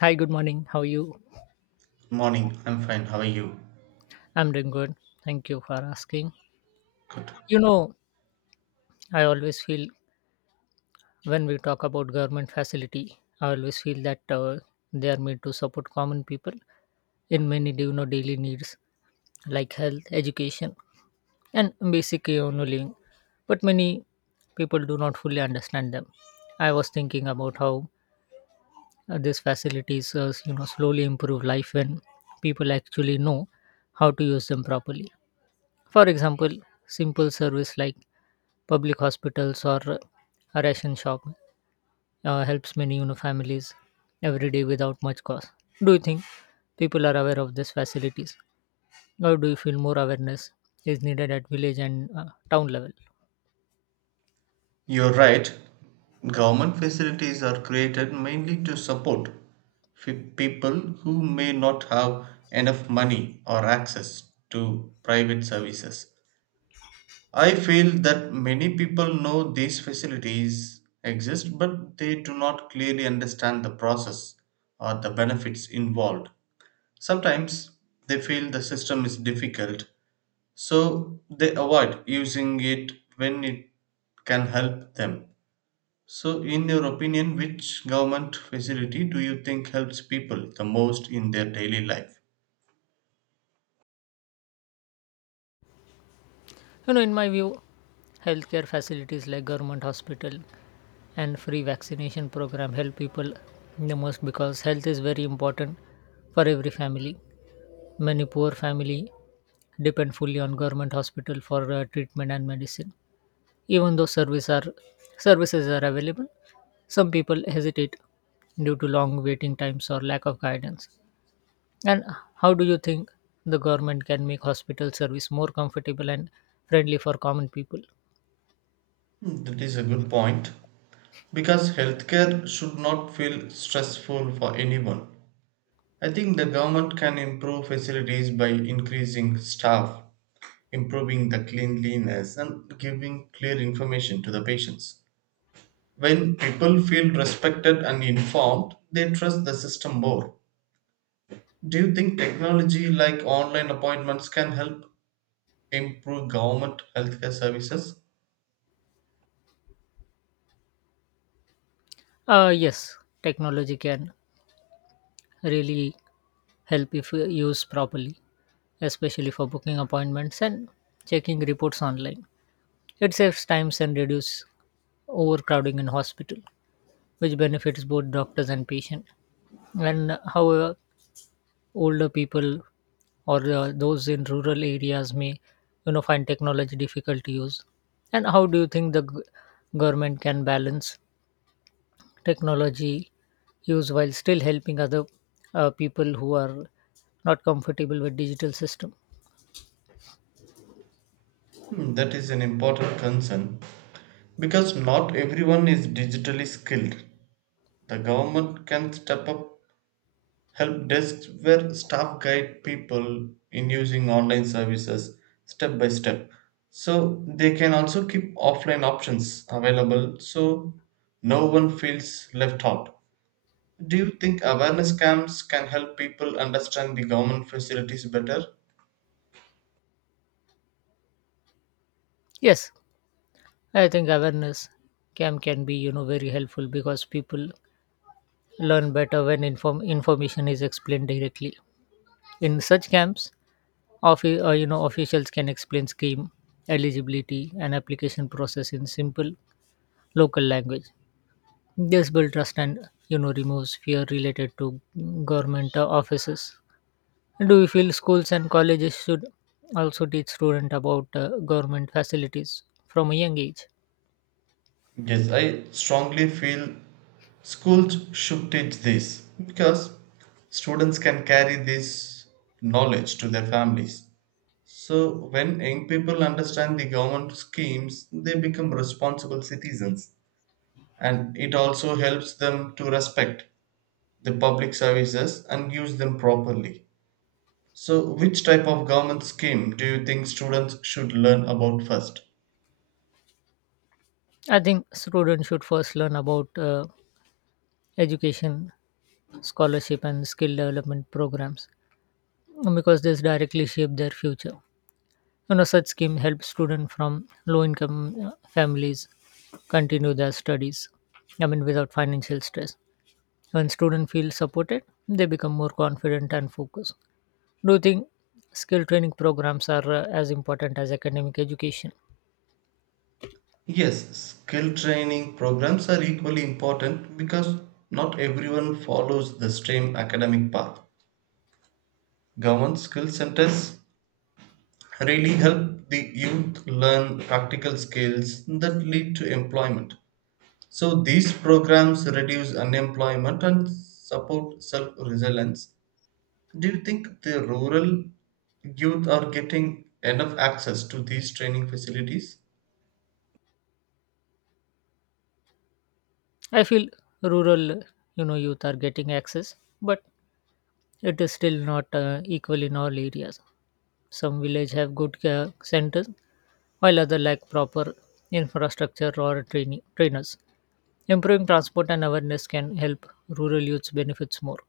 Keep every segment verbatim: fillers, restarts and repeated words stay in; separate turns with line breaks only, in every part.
Hi, good morning. How are you?
Morning, I'm fine. How are you?
I'm doing good. Thank you for asking. You know, I always feel when we talk about government facility, I always feel that uh, they are made to support common people in many you know daily needs like health, education, and basic you know living. But many people do not fully understand them. I was thinking about how uh, these facilities uh, you know slowly improve life when people actually know how to use them properly. For example, simple service like public hospitals or a ration shop uh, helps many you know families every day without much cost. Do you think people are aware of these facilities, or do you feel more awareness is needed at village and uh, town level?
You're right. Government facilities are created mainly to support fe- people who may not have enough money or access to private services. I feel that many people know these facilities exist, but they do not clearly understand the process or the benefits involved. Sometimes they feel the system is difficult, so they avoid using it when it can help them. So in your opinion, which government facility do you think helps people the most in their daily life?
You know, in my view, healthcare facilities like government hospital and free vaccination program help people the most because health is very important for every family. Many poor family depend fully on government hospital for uh, treatment and medicine, even though service are services are available, some people hesitate due to long waiting times or lack of guidance. And how do you think the government can make hospital service more comfortable and friendly for common people?
Hmm, that is a good point because healthcare should not feel stressful for anyone. I think the government can improve facilities by increasing staff, improving the cleanliness, and giving clear information to the patients. When people feel respected and informed, they trust the system more. Do you think technology like online appointments can help improve government healthcare services?
Uh, yes technology can really help if uh, used properly, especially for booking appointments and checking reports online. It saves times and reduces overcrowding in hospital, which benefits both doctors and patient. And uh, however, older people or uh, those in rural areas may, you know, find technology difficult to use. And how do you think the g- government can balance technology use while still helping other uh, people who are not comfortable with digital system?
Hmm, that is an important concern because not everyone is digitally skilled. The government can step up help desks where staff guide people in using online services step by step. So they can also keep offline options available so no one feels left out. Do you think awareness camps can help people understand the government facilities better?
Yes, I think awareness cam can be you know very helpful because people learn better when inform information is explained directly in such camps. Offi- uh, you know, officials can explain scheme eligibility and application process in simple local language. This builds trust and you know removes fear related to government uh, offices. Do you feel schools and colleges should also teach students about uh, government facilities from a young age?
Yes, I strongly feel schools should teach this because students can carry this knowledge to their families. So, when young people understand the government schemes, they become responsible citizens, and it also helps them to respect the public services and use them properly. So, which type of government scheme do you think students should learn about first?
I think students should first learn about uh, education, scholarship, and skill development programs because this directly shape their future. you know such scheme helps students from low income uh, families continue their studies, I mean without financial stress. When students feel supported, they become more confident and focused. Do you think skill training programs are uh, as important as academic education?
Yes, skill training programs are equally important because not everyone follows the same academic path. Government skill centers really help the youth learn practical skills that lead to employment. So, these programs reduce unemployment and support self resilience. Do you think the rural youth are getting enough access to these training facilities?
I feel rural uh, you know youth are getting access, but it is still not uh, equal in all areas. Some village have good uh, centers, while other lack proper infrastructure or training trainers. Improving transport and awareness can help rural youths benefits more.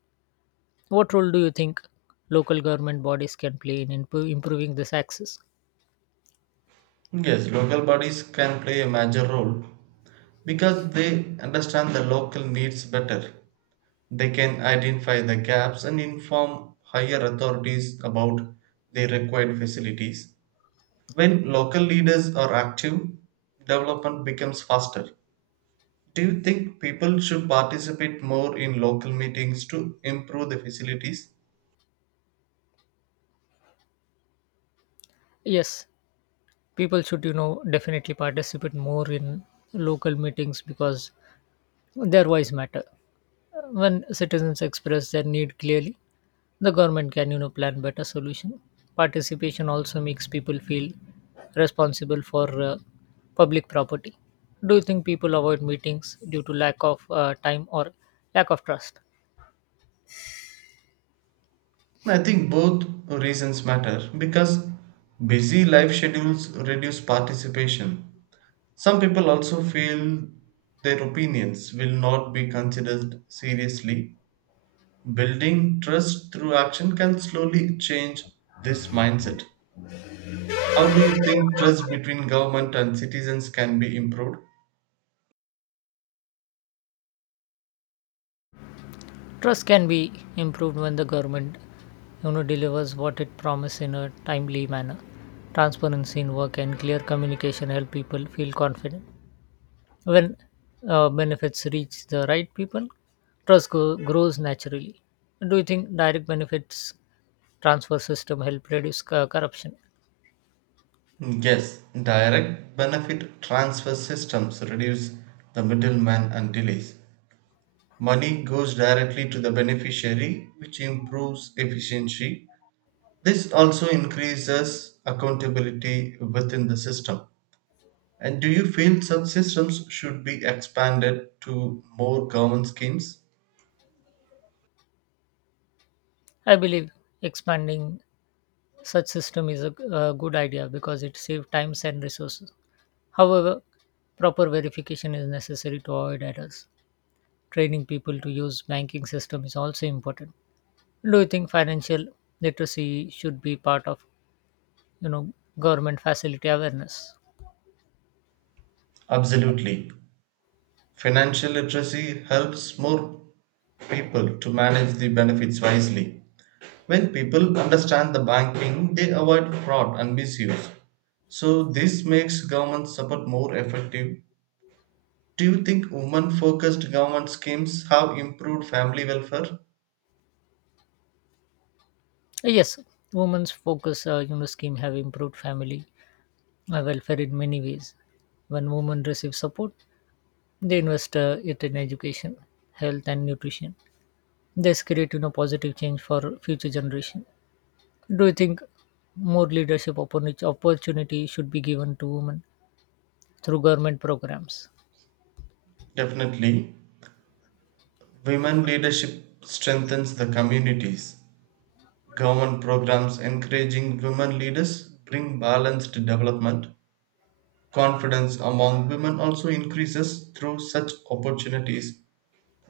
What role do you think local government bodies can play in impo- improving this access?
Yes, local bodies can play a major role because they understand the local needs better. They can identify the gaps and inform higher authorities about the required facilities. When local leaders are active, development becomes faster. Do you think people should participate more in local meetings to improve the facilities?
Yes, people should, you know, definitely participate more in local meetings because their voice matter. When citizens express their need clearly, the government can you know plan better solution. Participation also makes people feel responsible for uh, public property. Do you think people avoid meetings due to lack of uh, time or lack of trust?
I think both reasons matter because busy life schedules reduce participation. Some people also feel their opinions will not be considered seriously. Building trust through action can slowly change this mindset. How do you think trust between government and citizens can be improved?
Trust can be improved when the government you know delivers what it promised in a timely manner. Transparency in work and clear communication help people feel confident. When uh, benefits reach the right people, trust go- grows naturally. Do you think direct benefits transfer system help reduce co- corruption?
Yes, direct benefit transfer systems reduce the middleman and delays. Money goes directly to the beneficiary, which improves efficiency. This also increases accountability within the system. And do you feel such systems should be expanded to more government schemes?
I believe expanding such system is a a good idea because it saves times and resources. However, proper verification is necessary to avoid errors. Training people to use banking system is also important. Do you think financial literacy should be part of you know government facility awareness?
Absolutely. Financial literacy helps more people to manage the benefits wisely. When people understand the banking, they avoid fraud and misuse. So this makes government support more effective. Do you think women-focused government schemes have improved family welfare?
Yes, women's focus uh, you know, scheme have improved family uh, welfare in many ways. When women receive support, they invest uh, it in education, health, and nutrition. This create you know positive change for future generation. Do you think more leadership opportuni- opportunity should be given to women through government programs?
Definitely. Women leadership strengthens the communities. Government programs encouraging women leaders bring balanced development. Confidence among women also increases through such opportunities.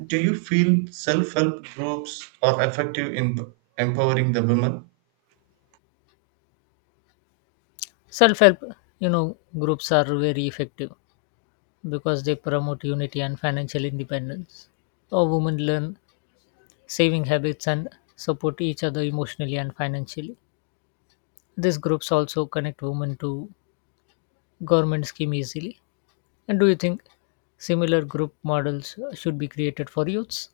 Do you feel self help groups are effective in empowering the women?
Self help you know, groups are very effective because they promote unity and financial independence. Or women learn saving habits and support each other emotionally and financially. These groups also connect women to government scheme easily. And do you think similar group models should be created for youths?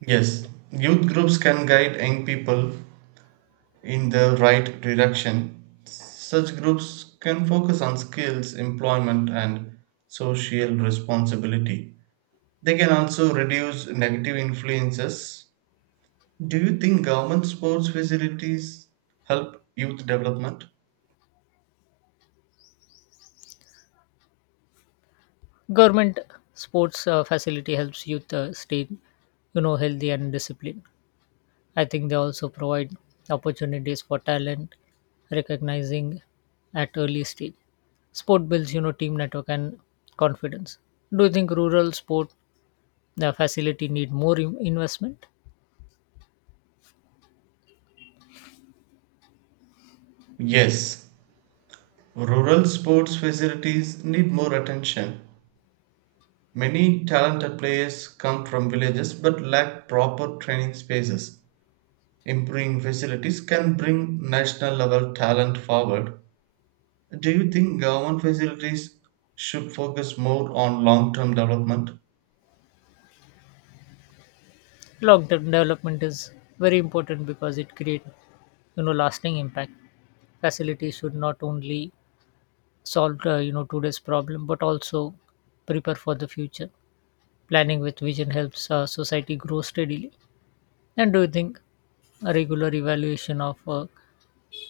Yes, youth groups can guide young people in the right direction. Such groups can focus on skills, employment, and social responsibility. They can also reduce negative influences. Do you think government sports facilities help youth development?
Government sports uh, facility helps youth uh, stay, you know, healthy and disciplined. I think they also provide opportunities for talent, recognizing at early stage. Sport builds you know, team network and confidence. Do you think rural sport the facility need more in- investment?
Yes, rural sports facilities need more attention. Many talented players come from villages but lack proper training spaces. Improving facilities can bring national level talent forward. Do you think government facilities should focus more on long term development?
Long term development is very important because it create you know lasting impact. Facility should not only solve uh, you know today's problem but also prepare for the future. Planning with vision helps uh, society grow steadily. And do you think a regular evaluation of a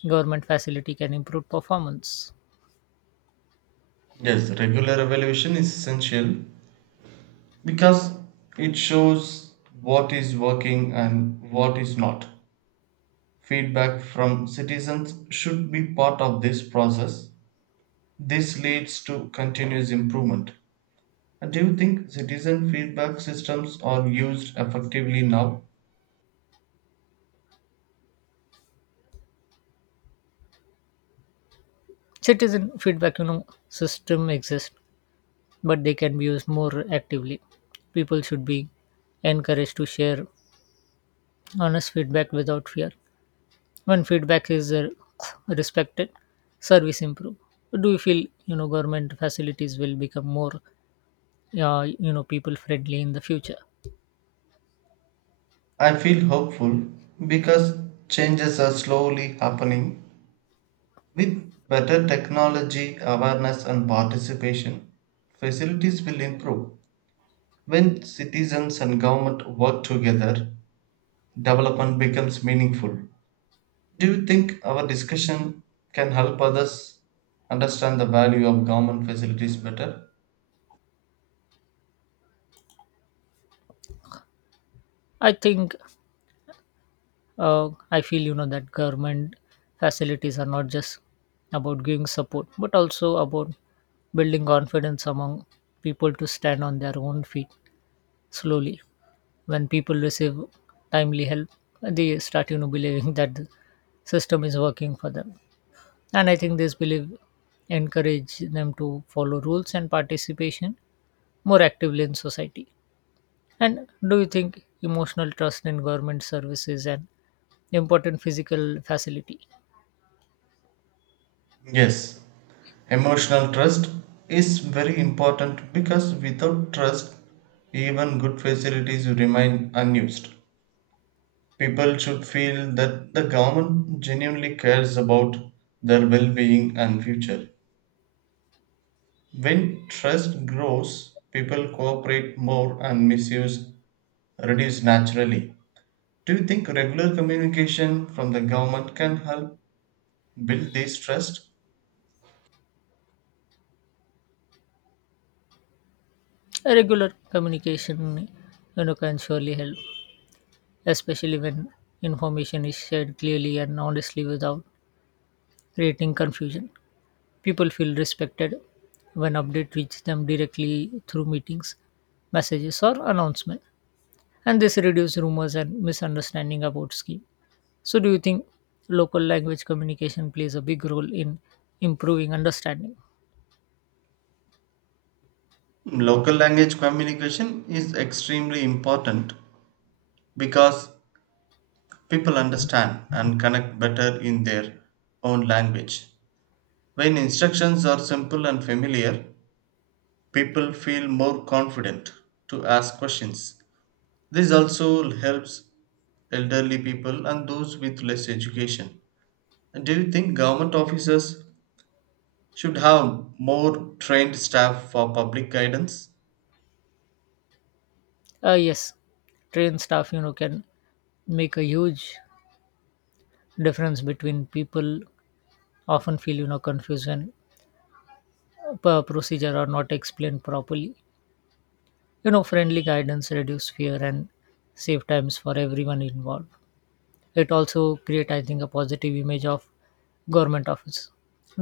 government facility can improve performance?
Yes, regular evaluation is essential because it shows what is working and what is not. Feedback from citizens should be part of this process. This leads to continuous improvement. And do you think citizen feedback systems are used effectively now?
Citizen feedback you know system exists, but they can be used more actively. People should be encouraged to share honest feedback without fear. When feedback is uh, respected, service improve. Do you feel you know government facilities will become more uh, you know people friendly in the future?
I feel hopeful because changes are slowly happening. With better technology, awareness, and participation, facilities will improve. When citizens and government work together, development becomes meaningful. Do you think our discussion can help others understand the value of government facilities better?
I think uh, I feel you know that government facilities are not just about giving support but also about building confidence among people to stand on their own feet slowly. When people receive timely help, they start you know believing that the system is working for them. And I think this belief encourage them to follow rules and participation more actively in society. And do you think emotional trust in government services and important physical facility?
Yes, emotional trust is very important because without trust, even good facilities remain unused. People should feel that the government genuinely cares about their well being and future. When trust grows, people cooperate more and misuse reduce naturally. Do you think regular communication from the government can help build this trust?
A regular communication you know can surely help, especially when information is shared clearly and honestly without creating confusion. People feel respected when update reach them directly through meetings, messages or announcement, and this reduces rumors and misunderstanding about scheme. So do you think local language communication plays a big role in improving understanding?
Local language communication is extremely important because people understand and connect better in their own language. When instructions are simple and familiar, people feel more confident to ask questions. This also helps elderly people and those with less education. Do you think government officers should have more trained staff for public guidance?
Uh, yes, trained staff you know can make a huge difference. Between people often feel you know confused when per procedure are not explained properly. You know friendly guidance reduce fear and save times for everyone involved. It also create, I think, a positive image of government office.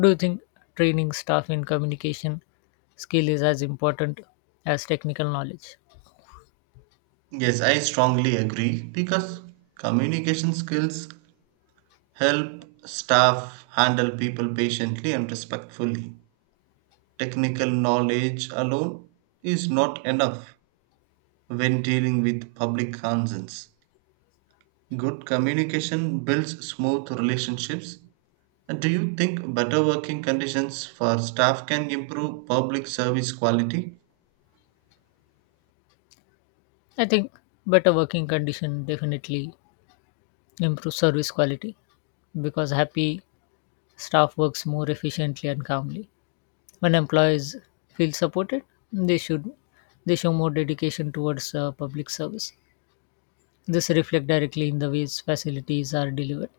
Do you think training staff in communication skill is as important as technical knowledge?
Yes, I strongly agree because communication skills help staff handle people patiently and respectfully. Technical knowledge alone is not enough when dealing with public concerns. Good communication builds smooth relationships. And do you think better working conditions for staff can improve public service quality?
I think better working condition definitely improves service quality because happy staff works more efficiently and calmly. When employees feel supported, they should they show more dedication towards uh, public service. This reflect directly in the ways facilities are delivered.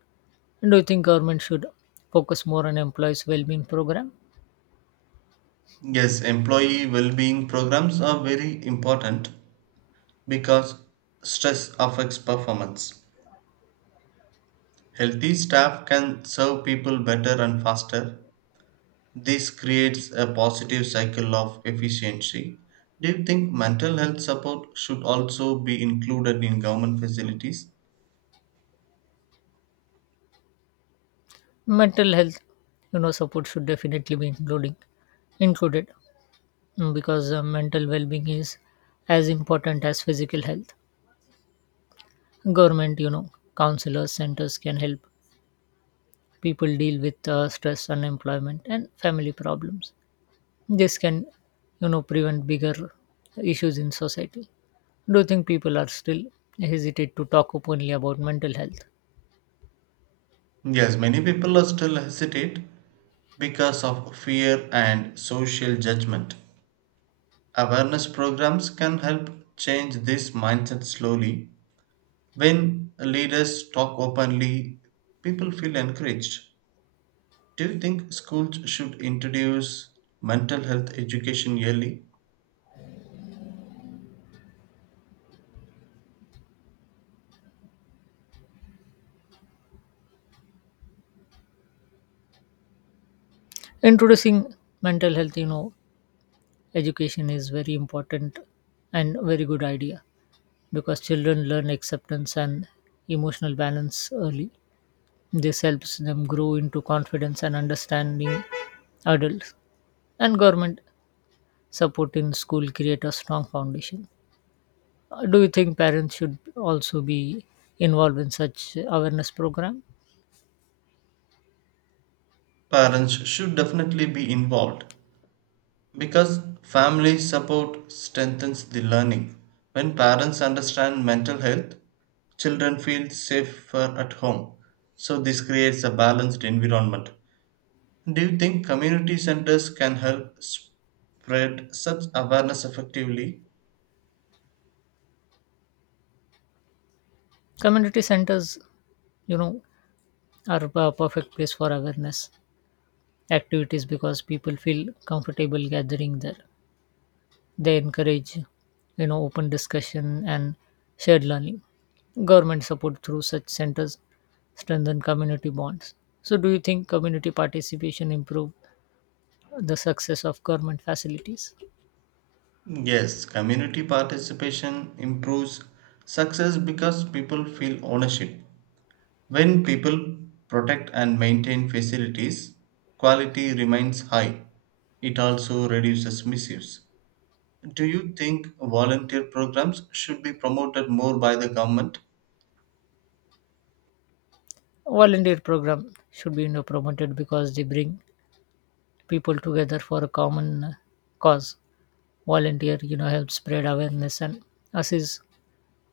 And do you think government should focus more on employees' well-being program?
Yes, employee well being programs are very important because stress affects performance. Healthy staff can serve people better and faster. This creates a positive cycle of efficiency. Do you think mental health support should also be included in government facilities?
Mental health you know, support should definitely be including included, mm, because uh, mental well-being is as important as physical health. Government you know, counselors, centers can help people deal with uh, stress, unemployment, and family problems. This can, you know, prevent bigger issues in society. Do you think people are still hesitate to talk openly about mental health?
Yes, many people are still hesitate because of fear and social judgment. Awareness programs can help change this mindset slowly. When leaders talk openly, people feel encouraged. Do you think schools should introduce mental health education yearly?
Introducing mental health you know, education is very important and very good idea because children learn acceptance and emotional balance early. This helps them grow into confidence and understanding adults, and government support in school create a strong foundation. Uh, do you think parents should also be involved in such awareness program?
Parents should definitely be involved because family support strengthens the learning. When parents understand mental health, children feel safer at home. So, this creates a balanced environment. Do you think community centers can help spread such awareness effectively?
Community centers you know are a perfect place for awareness activities because people feel comfortable gathering there. They encourage you know, open discussion and shared learning. Government support through such centers strengthen community bonds. So, do you think community participation improve the success of government facilities?
Yes, community participation improves success because people feel ownership. When people protect and maintain facilities, quality remains high. It also reduces misuse. Do you think volunteer programs should be promoted more by the government?
Volunteer program should be you know, promoted because they bring people together for a common uh, cause. Volunteer you know, help spread awareness and assist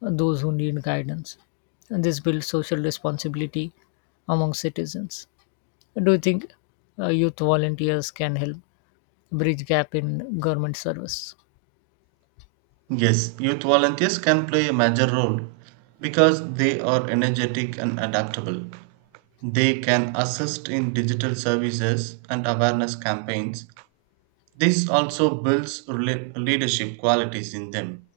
those who need guidance. And this builds social responsibility among citizens. Do you think uh, youth volunteers can help bridge gap in government service?
Yes, youth volunteers can play a major role because they are energetic and adaptable. They can assist in digital services and awareness campaigns. This also builds rela- leadership qualities in them.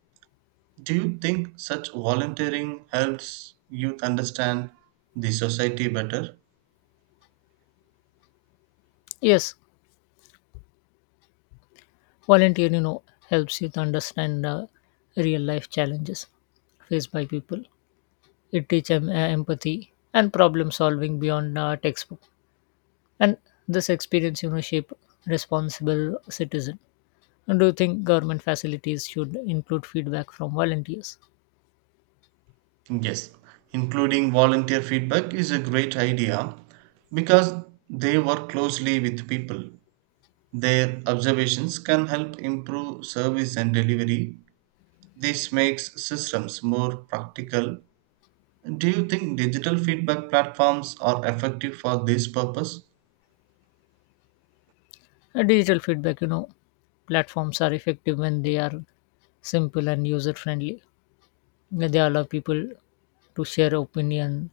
Do you think such volunteering helps youth understand the society better?
Yes, volunteer you know helps youth understand uh, real life challenges faced by people. It teaches em- uh, empathy and problem solving beyond uh, textbook, and this experience you know shape responsible citizen. And do you think government facilities should include feedback from volunteers?
Yes, including volunteer feedback is a great idea because they work closely with people. Their observations can help improve service and delivery. This makes systems more practical. Do you think digital feedback platforms are effective for this purpose?
Uh, digital feedback you know, platforms are effective when they are simple and user friendly. Yeah, they allow people to share opinion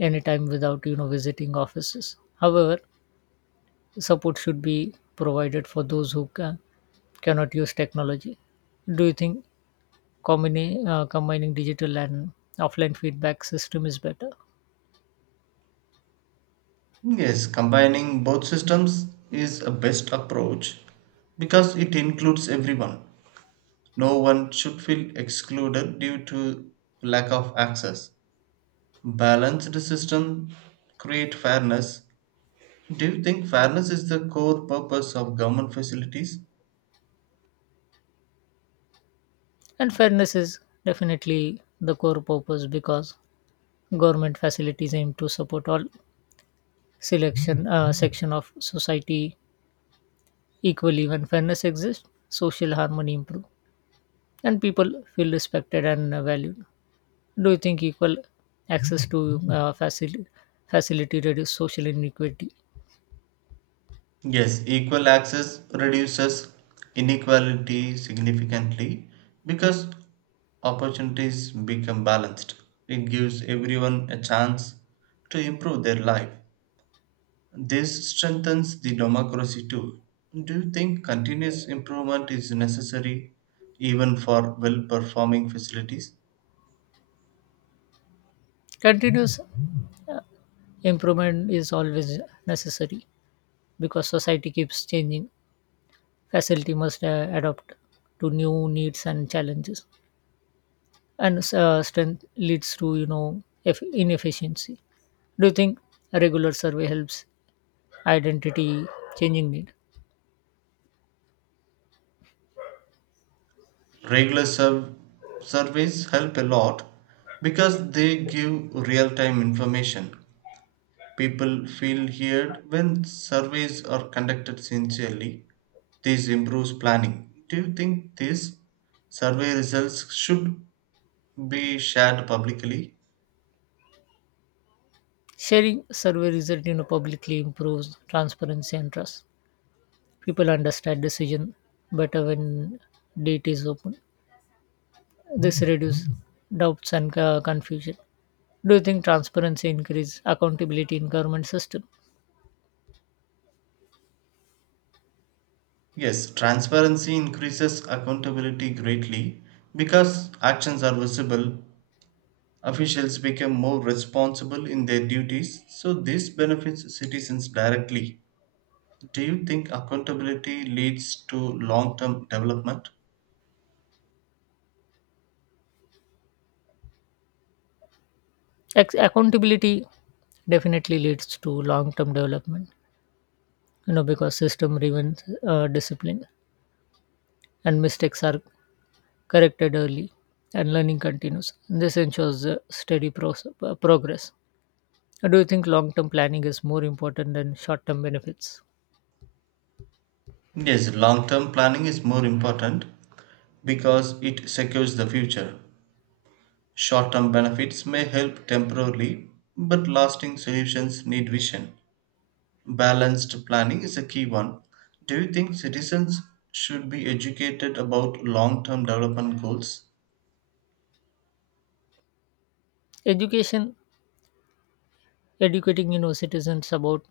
anytime without you know visiting offices. However, support should be provided for those who ca- cannot use technology. Do you think combini- uh, combining digital and offline feedback system is better?
Yes, combining both systems is a best approach because it includes everyone. No one should feel excluded due to lack of access. Balanced system create fairness. Do you think fairness is the core purpose of government facilities?
And fairness is definitely the core purpose because government facilities aim to support all selection uh, section of society equally. When fairness exists, social harmony improve, and people feel respected and uh, valued. Do you think equal access to uh, facil- facility reduce social inequity?
Yes, equal access reduces inequality significantly because opportunities become balanced. It gives everyone a chance to improve their life. This strengthens the democracy too. Do you think continuous improvement is necessary even for well performing facilities?
Continuous uh, improvement is always necessary because society keeps changing. Facility must uh, adapt to new needs and challenges, and uh, strength leads to you know eff- inefficiency. Do you think a regular survey helps identity changing need?
Regular serv- Surveys help a lot because they give real time information. People feel heard when surveys are conducted sincerely. This improves planning. Do you think these survey results should be shared publicly?
Sharing survey result you know publicly improves transparency and trust. People understand decision better when data is open. This reduces doubts and uh, confusion. Do you think transparency increases accountability in government system?
Yes, transparency increases accountability greatly because actions are visible. Officials become more responsible in their duties, so this benefits citizens directly. Do you think accountability leads to long term development?
Ac- accountability definitely leads to long-term development. You know because system driven uh, discipline and mistakes are corrected early, and learning continues. This ensures uh, steady pros- uh, progress. Do you think long term planning is more important than short term benefits?
Yes, long term planning is more important because it secures the future. Short term benefits may help temporarily, but lasting solutions need vision. Balanced planning is a key one. Do you think citizens should be educated about long term development goals?
Education Educating you know citizens about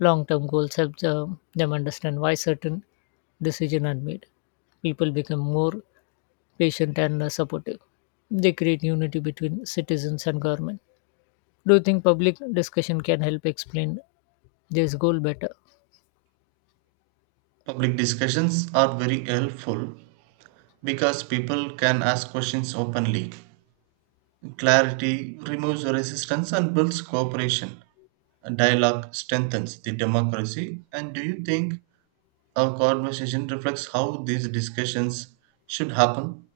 long-term goals helps uh, them understand why certain decisions are made. People become more patient and uh, supportive. They create unity between citizens and government. Do you think public discussion can help explain this goal better?
Public discussions are very helpful because people can ask questions openly. Clarity removes resistance and builds cooperation. Dialogue strengthens the democracy. And do you think our conversation reflects how these discussions should happen?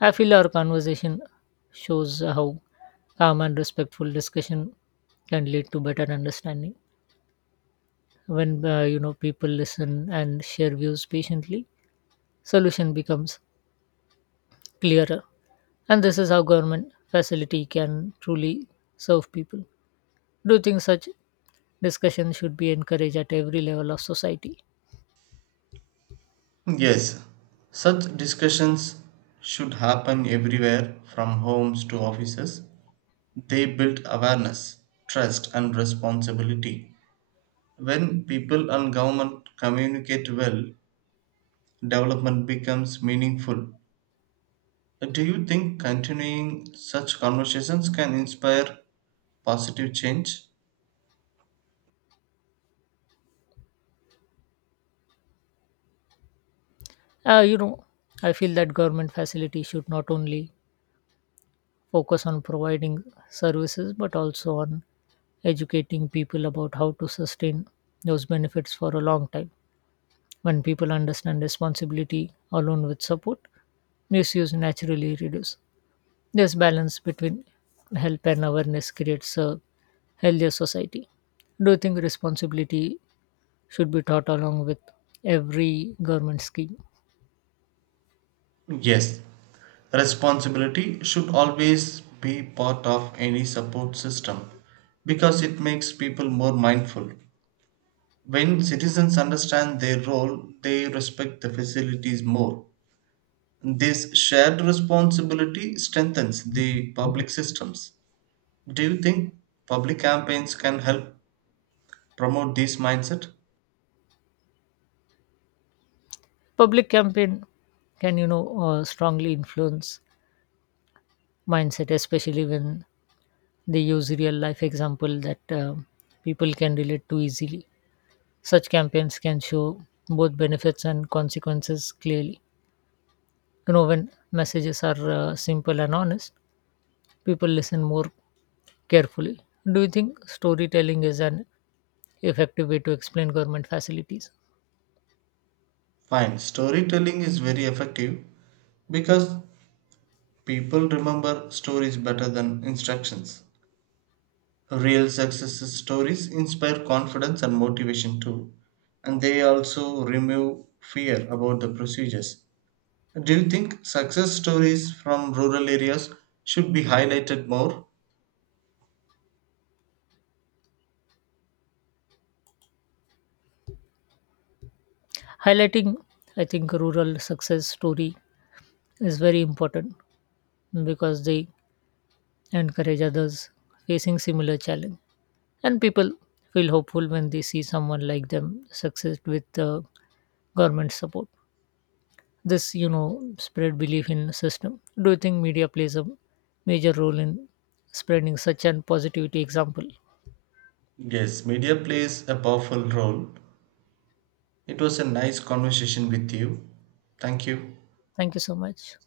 I feel our conversation shows how calm and respectful discussion can lead to better understanding. When uh, you know people listen and share views patiently, solution becomes clearer. And this is how government facility can truly serve people. Do you think such discussion should be encouraged at every level of society?
Yes, such discussions should happen everywhere from homes to offices. They build awareness, trust, and responsibility. When people and government communicate well, development becomes meaningful. Do you think continuing such conversations can inspire positive change?
Uh, you know, I feel that government facility should not only focus on providing services but also on educating people about how to sustain those benefits for a long time. When people understand responsibility along with support, misuse naturally reduce. This balance between help and awareness creates a healthier society. Do you think responsibility should be taught along with every government scheme?
Yes, responsibility should always be part of any support system because it makes people more mindful. When citizens understand their role, they respect the facilities more. This shared responsibility strengthens the public systems. Do you think public campaigns can help promote this mindset?
Public campaign can you know, uh, strongly influence mindset, especially when they use real life example that uh, people can relate to easily. Such campaigns can show both benefits and consequences clearly. You know, when messages are uh, simple and honest, people listen more carefully. Do you think storytelling is an effective way to explain government facilities?
Fine, storytelling is very effective because people remember stories better than instructions. Real success stories inspire confidence and motivation too, and they also remove fear about the procedures. Do you think success stories from rural areas should be highlighted more?
Highlighting, I think, rural success story is very important because they encourage others facing similar challenge, and people feel hopeful when they see someone like them succeed with uh, government support. This you know, spread belief in system. Do you think media plays a major role in spreading such an positivity example?
Yes, media plays a powerful role. It was a nice conversation with you. Thank you.
Thank you so much.